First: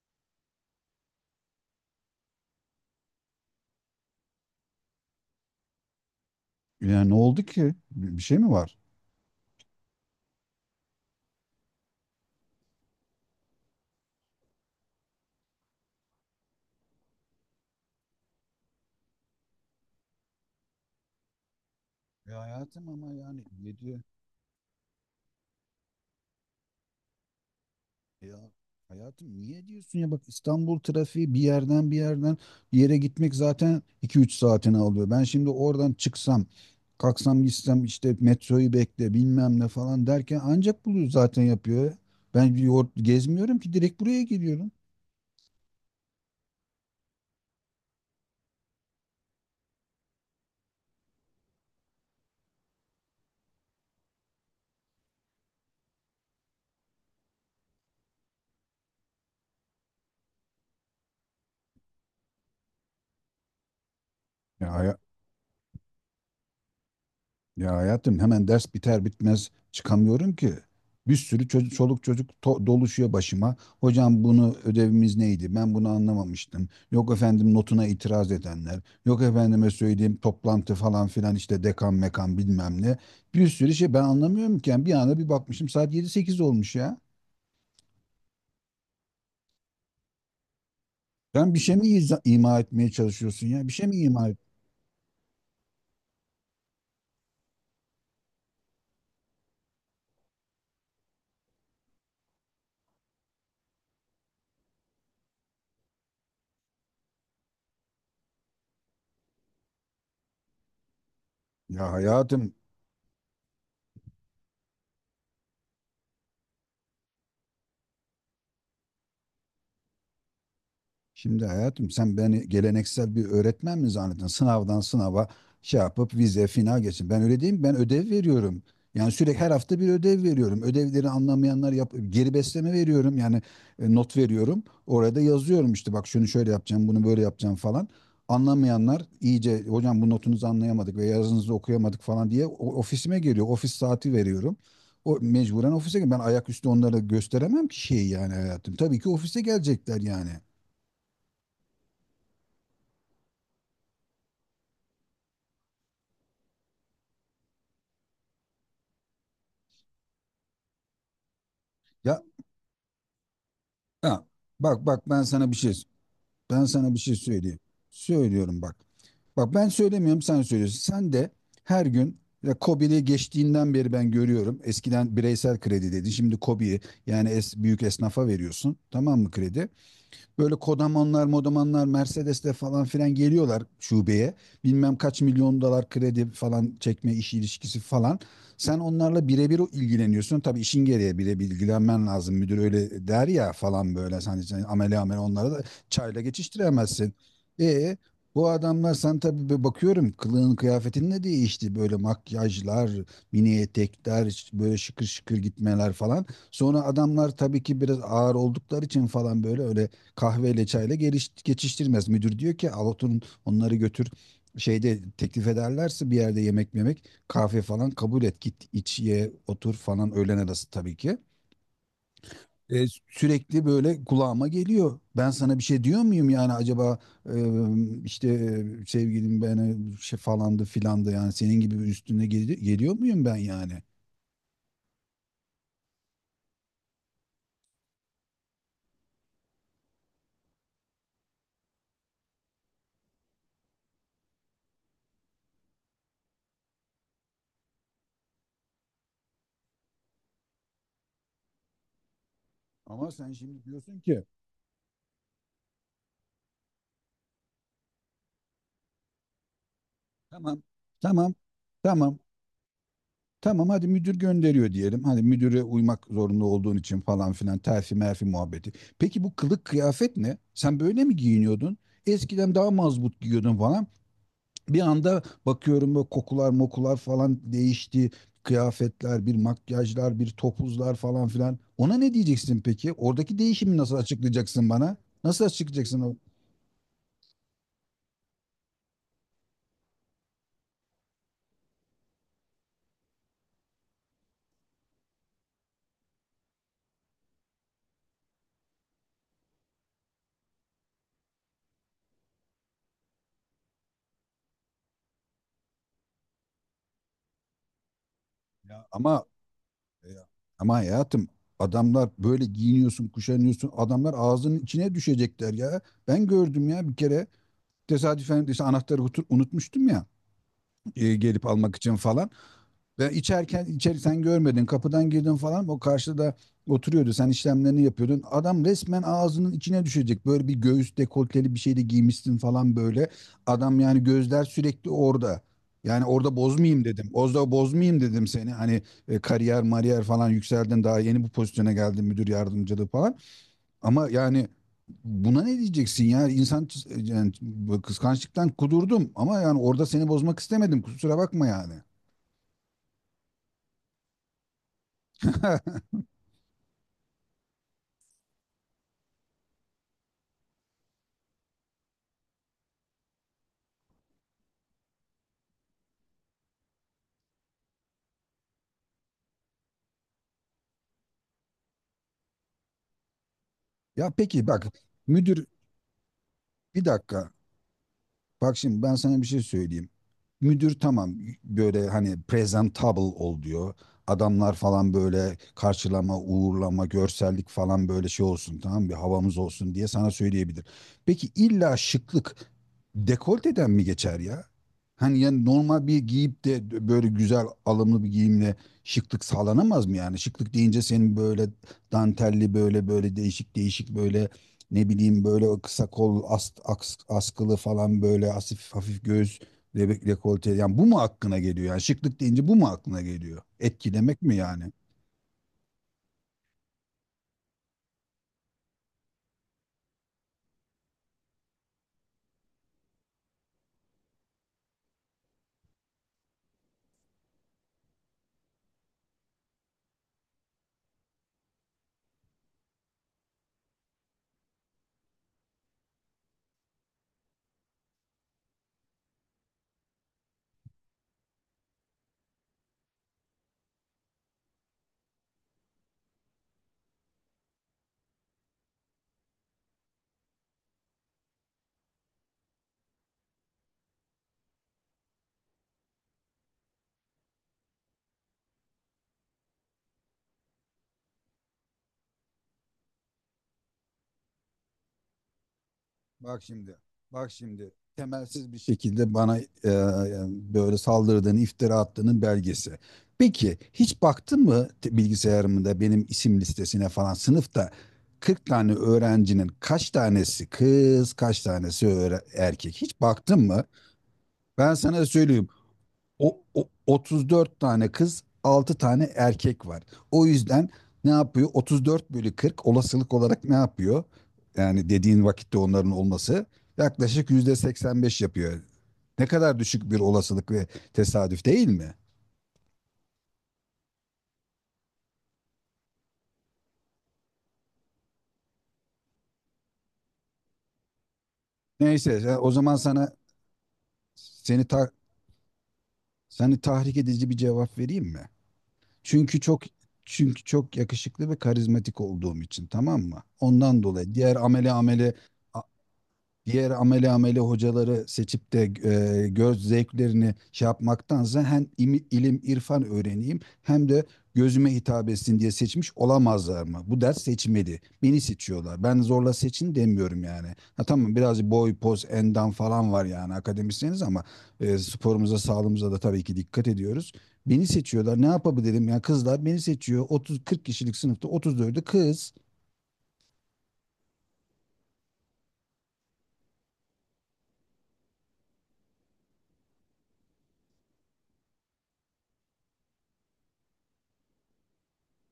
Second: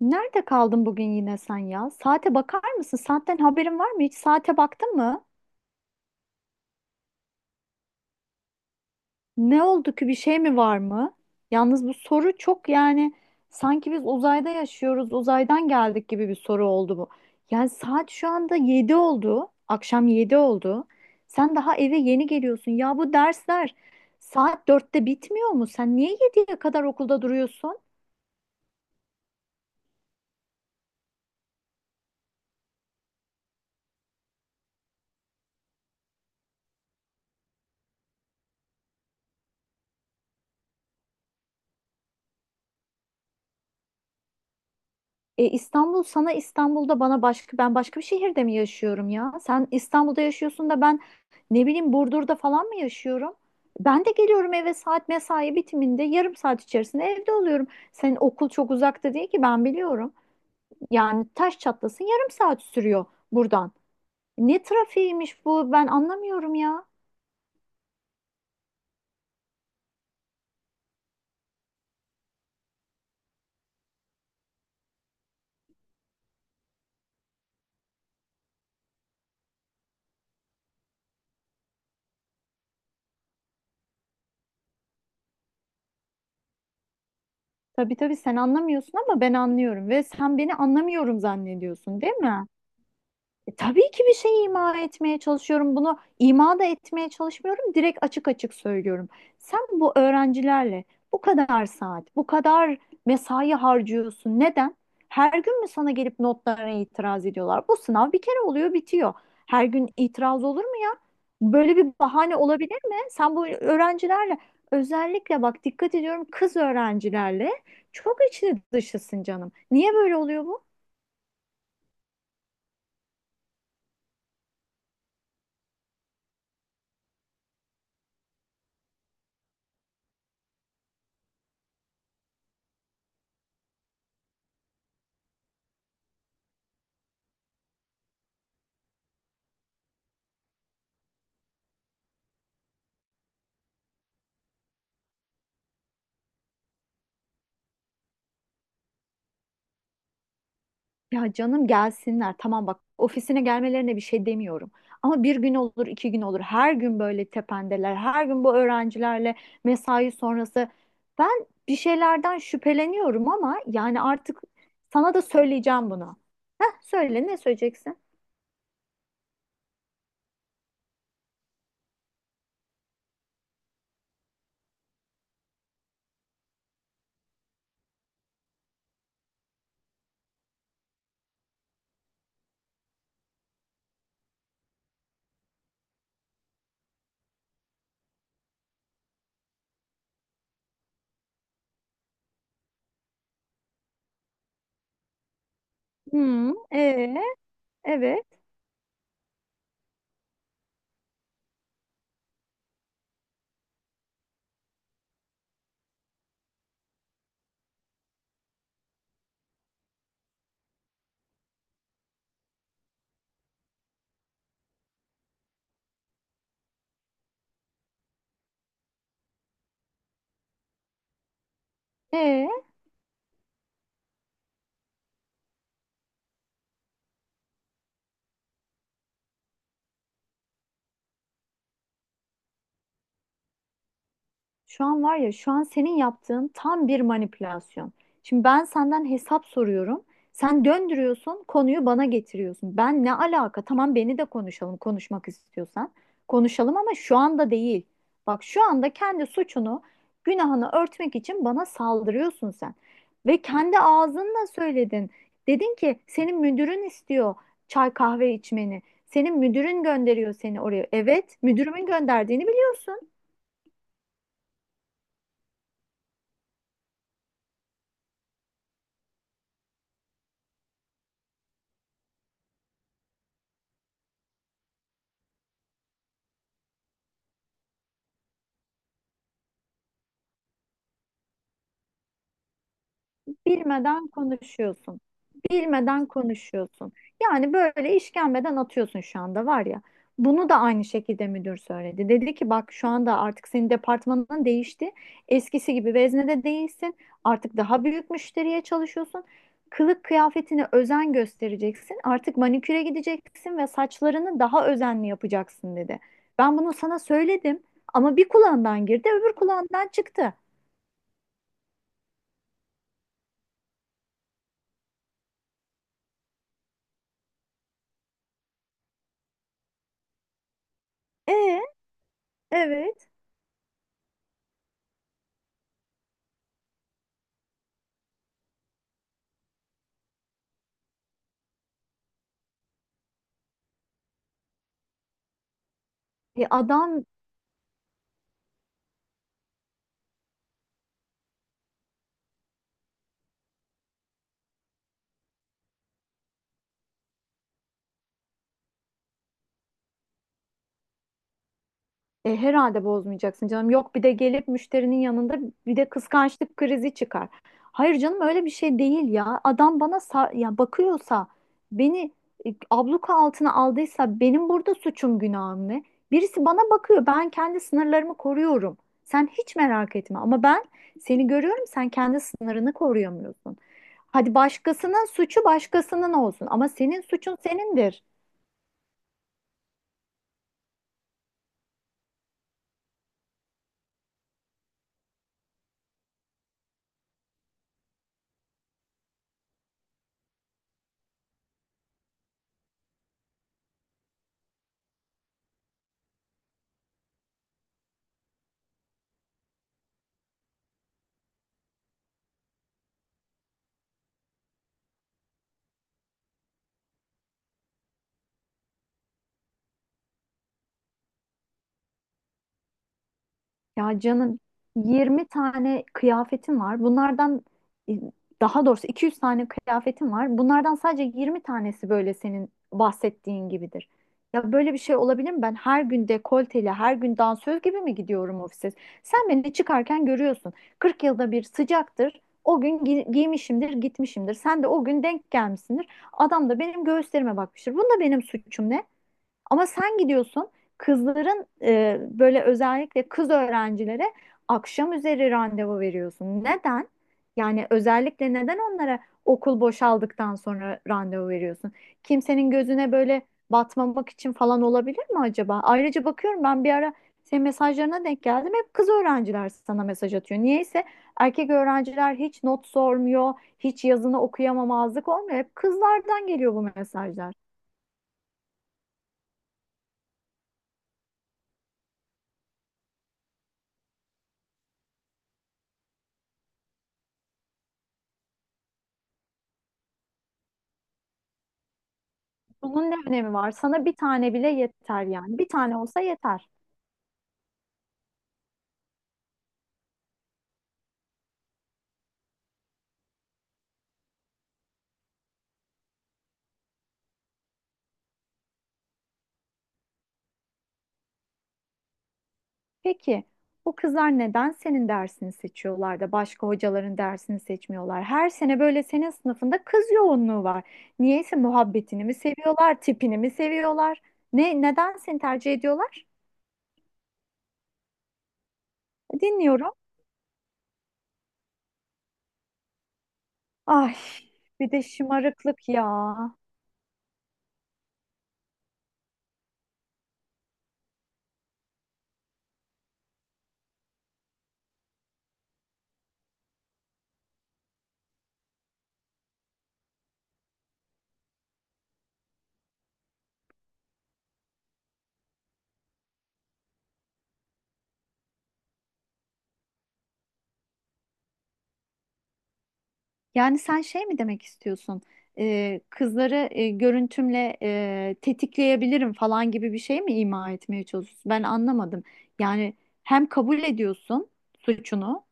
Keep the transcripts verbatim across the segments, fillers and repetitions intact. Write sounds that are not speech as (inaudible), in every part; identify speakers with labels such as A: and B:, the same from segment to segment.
A: Nerede kaldın bugün yine sen ya? Saate bakar mısın? Saatten haberin var mı? Hiç saate baktın mı?
B: Yani ne oldu ki? Bir şey mi var?
A: Ne oldu ki? Bir şey mi var mı? Yalnız bu soru çok yani sanki biz uzayda yaşıyoruz, uzaydan geldik gibi bir soru oldu bu. Yani saat şu anda yedi oldu. Akşam yedi oldu. Sen daha eve yeni
B: Ya
A: geliyorsun.
B: hayatım,
A: Ya
B: ama
A: bu
B: yani
A: dersler
B: ne diyor?
A: saat dörtte bitmiyor mu? Sen niye yediye kadar okulda duruyorsun?
B: Ya hayatım, niye diyorsun ya? Bak, İstanbul trafiği bir yerden bir yerden bir yere gitmek zaten iki üç saatini alıyor. Ben şimdi oradan çıksam kalksam gitsem işte metroyu bekle bilmem ne falan derken ancak bunu zaten yapıyor. Ben bir yol gezmiyorum ki, direkt buraya geliyorum.
A: E, İstanbul sana İstanbul'da bana başka ben başka bir şehirde mi yaşıyorum ya? Sen İstanbul'da yaşıyorsun da ben ne bileyim Burdur'da falan mı yaşıyorum? Ben de geliyorum eve saat mesai bitiminde yarım saat içerisinde evde oluyorum. Senin okul çok uzakta değil ki ben biliyorum. Yani taş çatlasın yarım saat sürüyor buradan. Ne
B: Ya
A: trafiğiymiş bu ben anlamıyorum ya.
B: Ya hayatım, hemen ders biter bitmez çıkamıyorum ki. Bir sürü çocuk, çoluk çocuk to- doluşuyor başıma. Hocam bunu ödevimiz neydi? Ben bunu anlamamıştım. Yok efendim notuna itiraz edenler. Yok efendime söyleyeyim, toplantı falan filan, işte dekan mekan bilmem ne. Bir sürü şey, ben anlamıyorum ki. Yani bir anda bir bakmışım saat yedi sekiz olmuş ya.
A: Tabii tabii sen anlamıyorsun ama ben anlıyorum ve sen beni anlamıyorum
B: Sen bir şey mi
A: zannediyorsun değil
B: iza-
A: mi?
B: ima etmeye çalışıyorsun
A: E,
B: ya? Bir şey
A: tabii
B: mi
A: ki bir
B: ima et?
A: şey ima etmeye çalışıyorum. Bunu ima da etmeye çalışmıyorum. Direkt açık açık söylüyorum. Sen bu öğrencilerle bu kadar saat, bu kadar mesai harcıyorsun. Neden? Her gün mü sana gelip notlarına itiraz ediyorlar? Bu sınav bir kere oluyor, bitiyor. Her gün itiraz olur mu ya? Böyle bir
B: Ya
A: bahane
B: hayatım.
A: olabilir mi? Sen bu öğrencilerle özellikle bak dikkat ediyorum kız öğrencilerle çok içli dışısın canım. Niye böyle oluyor bu?
B: Şimdi hayatım, sen beni geleneksel bir öğretmen mi zannettin? Sınavdan sınava şey yapıp vize final geçin. Ben öyle değil mi? Ben ödev veriyorum. Yani sürekli her hafta bir ödev veriyorum. Ödevleri anlamayanlar yap geri besleme veriyorum. Yani e, not veriyorum. Orada yazıyorum, işte bak, şunu şöyle yapacağım, bunu böyle yapacağım falan. Anlamayanlar iyice hocam bu notunuzu anlayamadık ve yazınızı okuyamadık falan diye o- ofisime geliyor. Ofis saati veriyorum. O mecburen ofise gel. Ben ayaküstü onlara gösteremem ki şeyi, yani hayatım. Tabii ki ofise gelecekler yani.
A: Ya canım gelsinler. Tamam bak ofisine gelmelerine bir şey demiyorum. Ama bir gün olur, iki gün olur. Her gün böyle tependeler. Her gün bu öğrencilerle mesai sonrası. Ben bir
B: Ya.
A: şeylerden şüpheleniyorum ama yani
B: Ha,
A: artık
B: bak bak,
A: sana
B: ben
A: da
B: sana bir şey
A: söyleyeceğim bunu.
B: ben
A: Heh,
B: sana bir şey
A: söyle ne
B: söyleyeyim.
A: söyleyeceksin?
B: Söylüyorum bak. Bak, ben söylemiyorum, sen söylüyorsun. Sen de her gün ya, KOBİ'li geçtiğinden beri ben görüyorum. Eskiden bireysel kredi dedi. Şimdi KOBİ'yi yani es, büyük esnafa veriyorsun. Tamam mı? Kredi? Böyle kodamanlar, modamanlar, Mercedes'le falan filan geliyorlar şubeye. Bilmem kaç milyon dolar kredi falan, çekme işi ilişkisi falan. Sen onlarla birebir ilgileniyorsun. Tabii işin gereği birebir ilgilenmen lazım. Müdür öyle der ya falan böyle. Sen, sen amele amele onlara da çayla
A: Hmm,
B: geçiştiremezsin.
A: ee,
B: E,
A: evet,
B: bu adamlar, sen tabii bir bakıyorum kılığın kıyafetin ne değişti, böyle makyajlar, mini etekler, ş- böyle şıkır şıkır gitmeler falan. Sonra adamlar tabii ki biraz ağır oldukları için falan, böyle öyle kahveyle çayla geliş, geçiştirmez. Müdür diyor ki al oturun onları, götür şeyde teklif ederlerse bir yerde yemek yemek kahve falan kabul et, git iç ye otur falan, öğlen arası tabii ki.
A: ee.
B: E, sürekli böyle kulağıma geliyor. Ben sana bir şey diyor muyum yani acaba, e, işte, e, sevgilim beni şey falandı filandı yani senin gibi bir üstüne gel- geliyor muyum ben yani?
A: Şu an var ya, şu an senin yaptığın tam bir manipülasyon. Şimdi ben senden hesap soruyorum. Sen döndürüyorsun, konuyu bana getiriyorsun. Ben ne alaka? Tamam beni de konuşalım, konuşmak istiyorsan. Konuşalım ama şu anda değil. Bak şu anda kendi suçunu, günahını örtmek için bana saldırıyorsun sen.
B: Ama sen
A: Ve
B: şimdi
A: kendi
B: diyorsun ki.
A: ağzınla söyledin. Dedin ki senin müdürün istiyor çay kahve içmeni. Senin müdürün gönderiyor seni
B: Tamam,
A: oraya.
B: tamam,
A: Evet, müdürümün
B: tamam.
A: gönderdiğini biliyorsun.
B: Tamam, hadi müdür gönderiyor diyelim. Hani müdüre uymak zorunda olduğun için falan filan, terfi merfi muhabbeti. Peki bu kılık kıyafet ne? Sen böyle mi giyiniyordun? Eskiden daha mazbut giyiyordun falan. Bir anda bakıyorum, böyle kokular mokular falan değişti. Kıyafetler, bir makyajlar, bir topuzlar falan filan. Ona ne diyeceksin peki? Oradaki değişimi nasıl
A: Bilmeden
B: açıklayacaksın bana?
A: konuşuyorsun.
B: Nasıl açıklayacaksın
A: Bilmeden
B: o?
A: konuşuyorsun. Yani böyle işkembeden atıyorsun şu anda var ya. Bunu da aynı şekilde müdür söyledi. Dedi ki bak şu anda artık senin departmanın değişti. Eskisi gibi veznede değilsin. Artık daha büyük müşteriye çalışıyorsun. Kılık kıyafetine özen göstereceksin. Artık maniküre gideceksin ve saçlarını daha özenli yapacaksın dedi. Ben bunu sana söyledim ama bir
B: Ya
A: kulağından girdi,
B: ama
A: öbür kulağından çıktı.
B: Ama hayatım, adamlar böyle giyiniyorsun, kuşanıyorsun. Adamlar ağzının içine düşecekler ya. Ben gördüm ya bir kere, tesadüfen, işte anahtarı utu- unutmuştum ya, e, gelip
A: E,
B: almak için falan.
A: evet.
B: Ve içerken, içeri sen görmedin, kapıdan girdin falan, o karşıda oturuyordu, sen işlemlerini yapıyordun. Adam resmen ağzının içine düşecek, böyle bir göğüs dekolteli bir şey de giymişsin falan böyle. Adam yani, gözler sürekli orada. Yani orada
A: E,
B: bozmayayım
A: adam
B: dedim. Orada bozmayayım dedim seni. Hani e, kariyer mariyer falan yükseldin, daha yeni bu pozisyona geldin, müdür yardımcılığı falan. Ama yani buna ne diyeceksin ya? İnsan yani, kıskançlıktan kudurdum ama yani orada seni bozmak istemedim. Kusura bakma yani.
A: E, herhalde bozmayacaksın canım. Yok bir de gelip müşterinin yanında bir de
B: (laughs)
A: kıskançlık krizi çıkar. Hayır canım öyle bir şey değil ya. Adam bana sa- ya bakıyorsa beni e, abluka altına aldıysa benim burada suçum günahım ne? Birisi bana bakıyor. Ben kendi sınırlarımı koruyorum. Sen hiç merak etme ama ben seni görüyorum sen kendi sınırını koruyamıyorsun.
B: Ya
A: Hadi
B: peki bak,
A: başkasının suçu
B: müdür,
A: başkasının olsun ama
B: bir
A: senin
B: dakika.
A: suçun senindir.
B: Bak şimdi, ben sana bir şey söyleyeyim. Müdür tamam, böyle hani presentable ol diyor. Adamlar falan böyle karşılama, uğurlama, görsellik falan, böyle şey olsun, tamam, bir havamız olsun diye sana söyleyebilir. Peki illa şıklık dekolteden mi geçer ya? Hani yani normal bir giyip de böyle güzel alımlı bir giyimle şıklık sağlanamaz mı yani? Şıklık deyince senin böyle dantelli, böyle böyle değişik değişik, böyle ne bileyim, böyle kısa kol as- aks- askılı falan, böyle asif hafif göğüs Re- Rekolte yani, bu mu aklına geliyor? Yani şıklık deyince bu mu aklına geliyor?
A: Ya
B: Etkilemek mi
A: canım
B: yani?
A: yirmi tane kıyafetim var. Bunlardan e, daha doğrusu iki yüz tane kıyafetim var. Bunlardan sadece yirmi tanesi böyle senin bahsettiğin gibidir. Ya böyle bir şey olabilir mi? Ben her gün dekolteli, her gün dansöz gibi mi gidiyorum ofise? Sen beni çıkarken görüyorsun. kırk yılda bir sıcaktır. O gün gi- giymişimdir, gitmişimdir. Sen de o gün denk gelmişsindir. Adam da benim göğüslerime bakmıştır. Bunda benim suçum ne? Ama sen gidiyorsun kızların e, böyle özellikle kız öğrencilere akşam üzeri randevu veriyorsun. Neden? Yani özellikle neden onlara okul boşaldıktan sonra randevu veriyorsun? Kimsenin gözüne böyle batmamak için falan olabilir mi acaba? Ayrıca bakıyorum ben bir ara senin mesajlarına denk geldim. Hep kız öğrenciler sana mesaj atıyor. Niyeyse erkek öğrenciler hiç not sormuyor, hiç yazını okuyamamazlık olmuyor. Hep kızlardan
B: Bak
A: geliyor bu
B: şimdi. Bak
A: mesajlar.
B: şimdi. Temelsiz bir şekilde bana e, yani böyle saldırdığını, iftira attığının belgesi. Peki hiç baktın mı te- bilgisayarımda benim isim listesine falan, sınıfta kırk tane öğrencinin kaç tanesi kız, kaç tanesi öğre- erkek?
A: Bunun ne
B: Hiç
A: önemi
B: baktın
A: var?
B: mı?
A: Sana bir tane bile
B: Ben
A: yeter
B: sana
A: yani.
B: söyleyeyim.
A: Bir tane olsa
B: O,
A: yeter.
B: o- otuz dört tane kız, altı tane erkek var. O yüzden ne yapıyor? otuz dört bölü kırk olasılık olarak ne yapıyor? Yani dediğin vakitte onların olması yaklaşık yüzde seksen beş yapıyor. Ne kadar düşük bir olasılık ve tesadüf değil mi?
A: Peki bu kızlar neden senin dersini seçiyorlar da başka hocaların dersini seçmiyorlar? Her sene böyle senin sınıfında kız yoğunluğu var. Niyeyse muhabbetini
B: Neyse
A: mi
B: ya, o zaman
A: seviyorlar,
B: sana
A: tipini mi seviyorlar? Ne,
B: seni ta-
A: neden seni tercih ediyorlar?
B: seni tahrik edici bir cevap vereyim mi? Çünkü çok
A: Dinliyorum.
B: Çünkü çok yakışıklı ve karizmatik olduğum için, tamam mı? Ondan
A: Ay
B: dolayı diğer
A: bir
B: amele
A: de
B: amele
A: şımarıklık ya.
B: diğer amele amele hocaları seçip de e, göz zevklerini şey yapmaktansa, hem imi- ilim irfan öğreneyim hem de gözüme hitap etsin diye seçmiş olamazlar mı? Bu ders seçmedi, beni seçiyorlar. Ben zorla seçin demiyorum yani. Ha tamam, birazcık boy, poz, endam falan var yani, akademisyeniz ama e, sporumuza, sağlığımıza da tabii ki dikkat ediyoruz. Beni seçiyorlar. Ne yapabilirim? Yani kızlar beni seçiyor. otuz ila kırk kişilik sınıfta otuz dördü kız.
A: Yani sen şey mi demek istiyorsun? Ee, kızları e, görüntümle e, tetikleyebilirim falan gibi bir şey mi ima etmeye çalışıyorsun? Ben anlamadım. Yani hem kabul ediyorsun suçunu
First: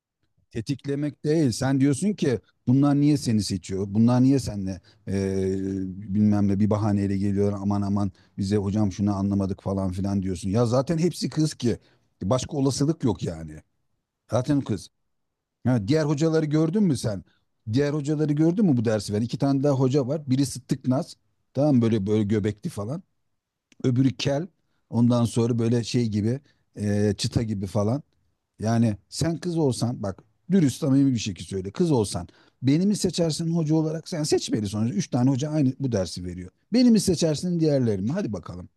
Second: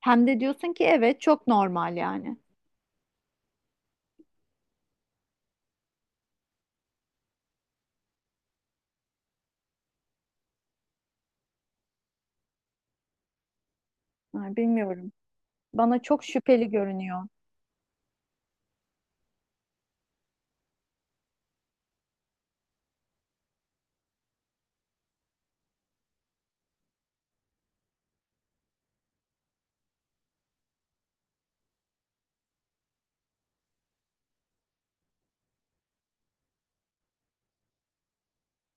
A: hem de diyorsun ki evet
B: Tetiklemek
A: çok
B: değil. Sen
A: normal
B: diyorsun
A: yani.
B: ki bunlar niye seni seçiyor? Bunlar niye senle eee bilmem ne bir bahaneyle geliyor, aman aman bize hocam şunu anlamadık falan filan diyorsun. Ya zaten hepsi kız ki. Başka olasılık yok yani.
A: Ha,
B: Zaten kız.
A: bilmiyorum.
B: Ha,
A: Bana
B: diğer
A: çok
B: hocaları
A: şüpheli
B: gördün mü
A: görünüyor.
B: sen? Diğer hocaları gördün mü bu dersi veren? İki tane daha hoca var. Birisi tıknaz. Tamam mı? Böyle böyle göbekli falan. Öbürü kel. Ondan sonra böyle şey gibi eee, çıta gibi falan. Yani sen kız olsan bak, dürüst samimi bir şekilde söyle. Kız olsan beni mi seçersin hoca olarak? Sen seçmeli sonuçta. Üç tane hoca aynı bu dersi veriyor. Beni mi seçersin, diğerleri mi? Hadi bakalım.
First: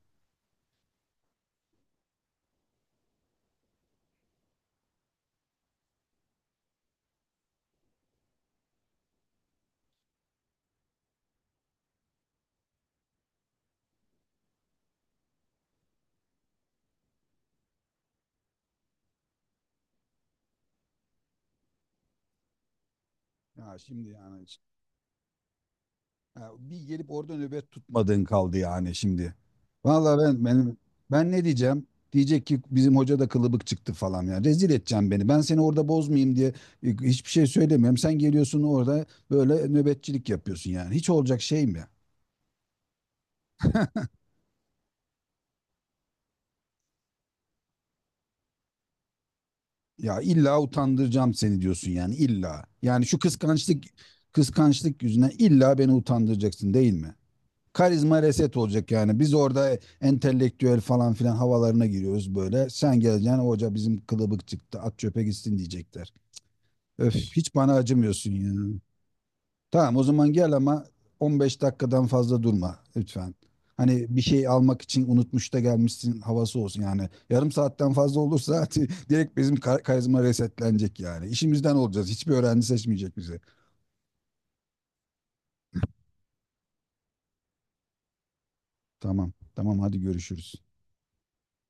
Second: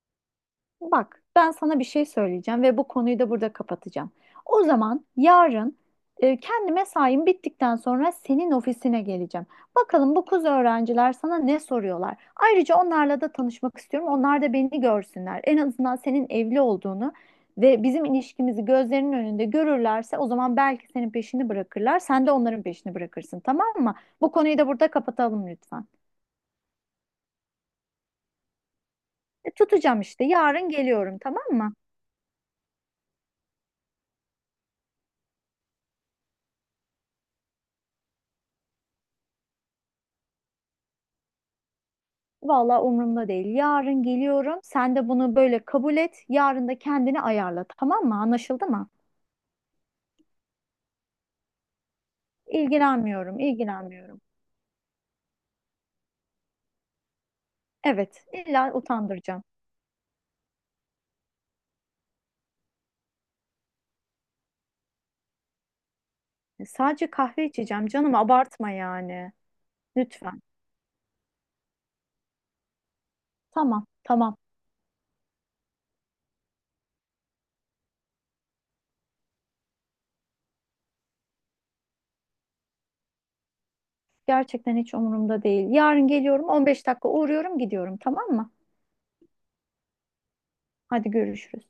A: Bak, ben sana bir şey söyleyeceğim ve bu konuyu da burada kapatacağım. O zaman yarın e, kendi mesaim bittikten sonra senin ofisine geleceğim. Bakalım bu kız öğrenciler sana ne soruyorlar. Ayrıca onlarla da tanışmak istiyorum. Onlar da beni görsünler. En azından senin evli olduğunu ve bizim ilişkimizi gözlerinin önünde görürlerse o zaman belki senin peşini bırakırlar. Sen de onların peşini bırakırsın, tamam
B: Ya
A: mı?
B: şimdi
A: Bu
B: yani
A: konuyu
B: hiç-
A: da burada kapatalım lütfen.
B: Ya, bir gelip orada nöbet tutmadığın kaldı yani şimdi.
A: E, tutacağım işte.
B: Vallahi ben
A: Yarın
B: benim
A: geliyorum,
B: ben ne
A: tamam mı?
B: diyeceğim? Diyecek ki bizim hoca da kılıbık çıktı falan ya. Rezil edeceğim beni. Ben seni orada bozmayayım diye e, hiçbir şey söylemiyorum. Sen geliyorsun orada böyle nöbetçilik yapıyorsun yani. Hiç olacak şey mi?
A: Vallahi umurumda değil. Yarın geliyorum. Sen de bunu böyle kabul et. Yarın da kendini ayarla. Tamam mı? Anlaşıldı mı?
B: Ya illa utandıracağım seni diyorsun yani, illa. Yani şu
A: İlgilenmiyorum,
B: kıskançlık
A: ilgilenmiyorum.
B: kıskançlık yüzüne illa beni utandıracaksın değil mi? Karizma
A: Evet,
B: reset
A: illa
B: olacak yani. Biz
A: utandıracağım.
B: orada entelektüel falan filan havalarına giriyoruz böyle. Sen geleceksin, hoca bizim kılıbık çıktı, at çöpe gitsin diyecekler.
A: E, Sadece
B: Öf,
A: kahve
B: hiç bana
A: içeceğim canım.
B: acımıyorsun ya.
A: Abartma yani.
B: Tamam, o zaman
A: Lütfen.
B: gel ama on beş dakikadan fazla durma lütfen.
A: Tamam,
B: Hani bir
A: tamam.
B: şey almak için unutmuş da gelmişsin havası olsun yani. Yarım saatten fazla olursa (laughs) direkt bizim kar- karizma resetlenecek yani. İşimizden olacağız. Hiçbir öğrenci seçmeyecek bizi.
A: Gerçekten hiç umurumda değil. Yarın geliyorum. on beş dakika uğruyorum, gidiyorum. Tamam mı?
B: Tamam. Tamam, hadi görüşürüz.
A: Hadi görüşürüz.